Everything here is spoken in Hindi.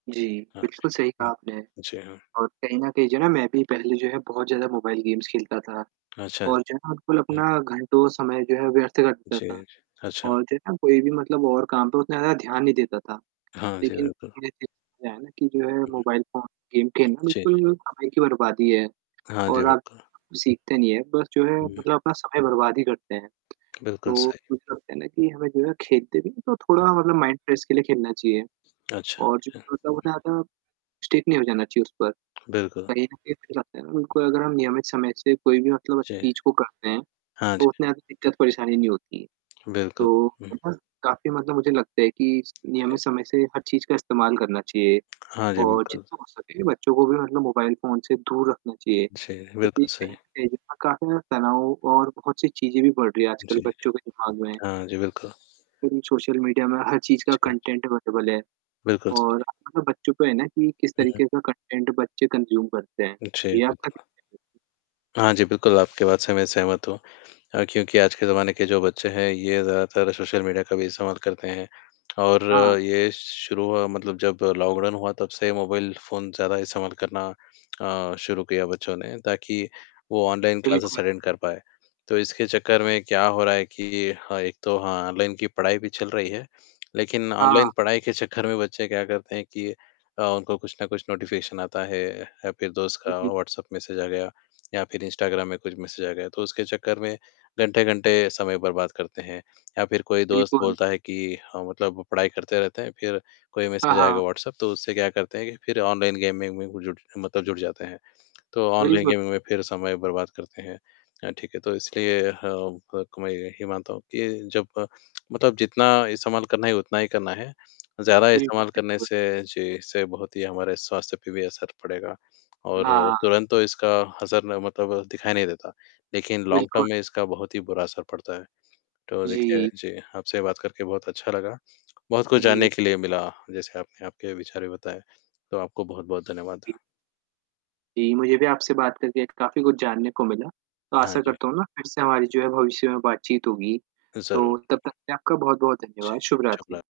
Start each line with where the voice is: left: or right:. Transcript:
right: जी,
left: हाँ
right: बिल्कुल सही
left: जी। हुँ।
right: कहा आपने
left: जी हाँ।
right: और कहीं न कहीं जो है ना मैं भी पहले जो है बहुत ज़्यादा मोबाइल गेम्स खेलता था
left: अच्छा,
right: और जो है ना बिल्कुल
left: जी। हुँ।
right: अपना घंटों समय जो है व्यर्थ कर देता
left: जी,
right: था
left: जी। अच्छा।
right: और जो है ना कोई भी मतलब और काम पे उतना ज़्यादा ध्यान नहीं देता था,
left: हाँ जी,
right: लेकिन
left: बिल्कुल।
right: जैसे [unintelligible] कि जो है
left: हुँ, हुँ।
right: मोबाइल फ़ोन गेम खेलना
left: जी।
right: बिल्कुल समय की बर्बादी है
left: हाँ जी,
right: और आप
left: बिल्कुल।
right: सीखते नहीं है बस जो है
left: हुँ।
right: मतलब अपना समय बर्बाद ही करते हैं,
left: बिल्कुल
right: तो
left: सही।
right: कुछ लगता है ना कि हमें जो है खेलते भी हैं, तो थोड़ा
left: हाँ जी।
right: मतलब माइंड फ्रेश के लिए खेलना चाहिए
left: अच्छा,
right: और जो
left: अच्छा।
right: बोलता [unintelligible] स्टिक नहीं हो जाना चाहिए उस पर,
left: बिल्कुल।
right: कहीं न कही खिलाते हैं, उनको अगर हम नियमित समय से कोई भी मतलब
left: जी।
right: चीज़ को करते हैं,
left: हाँ जी।
right: तो उसमें हमें दिक्कत-परेशानी नहीं होती है,
left: बिल्कुल।
right: तो
left: हुँ।
right: [unintelligible] काफ़ी मतलब मुझे लगता है कि नियमित
left: जी।
right: समय से हर चीज़ का इस्तेमाल करना चाहिए
left: हाँ जी,
right: और
left: बिल्कुल।
right: जितना हो सके बच्चों को भी मतलब मोबाइल फ़ोन से दूर रखना चाहिए,
left: जी,
right: क्योंकि
left: बिल्कुल
right: कहीं
left: सही।
right: न कहीं जो है काफ़ी ज़्यादा तनाव और बहुत सी चीज़ें भी बढ़ रही हैं
left: जी।
right: आजकल बच्चों के दिमाग में।
left: हाँ जी, बिल्कुल।
right: क्योंकि सोशल मीडिया में हर चीज़ का
left: जी, जी।
right: कंटेंट अवेलेबल है
left: बिल्कुल सही।
right: और [unintelligible] बच्चों पे है ना कि किस
left: हुँ, हुँ।
right: तरीके का कंटेंट बच्चे कंज्यूम करते हैं।
left: जी,
right: जी आपका
left: बिल्कुल।
right: क्या [unintelligible]
left: हाँ जी। बिल्कुल, आपकी बात से मैं सहमत हूँ अ, क्योंकि आज के ज़माने के जो बच्चे हैं, ये ज़्यादातर सोशल मीडिया का भी इस्तेमाल करते हैं और
right: हाँ।
left: ये श शुरू मतलब जब लॉकडाउन हुआ, तब से मोबाइल फ़ोन ज़्यादा इस्तेमाल करना अ, शुरू किया बच्चों ने ताकि वो ऑनलाइन क्लासेस
right: बिल्कुल।
left: अटेंड कर पाएँ, तो इसके चक्कर में क्या हो रहा है कि हाँ, एक तो हाँ, ऑनलाइन की पढ़ाई भी चल रही है, लेकिन ऑनलाइन
right: हाँ।
left: पढ़ाई के चक्कर में बच्चे क्या करते हैं कि अ, उनको कुछ ना कुछ नोटिफिकेशन आता है या फिर दोस्त
right: जी,
left: का
right: जी।
left: व्हाट्सएप मैसेज आ गया या फिर इंस्टाग्राम में कुछ मैसेज गया, तो उसके चक्कर में, घंटे-घंटे समय बर्बाद करते हैं या फिर कोई दोस्त
right: बिल्कुल।
left: बोलता है कि अ, मतलब पढ़ाई करते रहते हैं, फिर कोई
right: हाँ,
left: मैसेज आएगा
right: हाँ।
left: व्हाट्सएप, तो उससे क्या करते हैं कि फिर ऑनलाइन गेम वेम में जुट मतलब जुट जाते हैं। तो ऑनलाइन
right: बिल्कुल।
left: गेमिंग में फिर समय बर्बाद करते हैं अ, ठीक है, तो इसलिए हाँ, क कमाई गए ये मानता हूँ कि जब मतलब जितना इस्तेमाल करना ही उतना ही करना है, ज़्यादा
right: बिल्कुल,
left: इस्तेमाल करने
right: बिल्कुल।
left: से जी, इससे बहुत ही हमारे स्वास्थ्य पे भी असर पड़ेगा और
right: हाँ।
left: तुरंत तो इसका असर ना मतलब दिखाई नहीं देता, लेकिन लॉन्ग टर्म
right: बिल्कुल।
left: में इसका बहुत ही बुरा असर पड़ता है, तो देखिए
right: जी।
left: जी आपसे बात करके बहुत अच्छा लगा, बहुत कुछ जानने
right: जी।
left: के लिए मिला, जैसे आपने आपके विचार भी बताए, तो आपको बहुत-बहुत धन्यवाद।
right: जी। जी, मुझे भी आपसे बात करके काफ़ी कुछ जानने को मिला, तो
left: हाँ
right: आशा
left: जी।
right: करता हूँ ना फिर से हमारी जो है भविष्य में बातचीत होगी,
left: ज़रूर।
right: तो तब तक के लिए आपका बहुत-बहुत
left: जी,
right: धन्यवाद, शुभ रात्रि।
left: शुभरा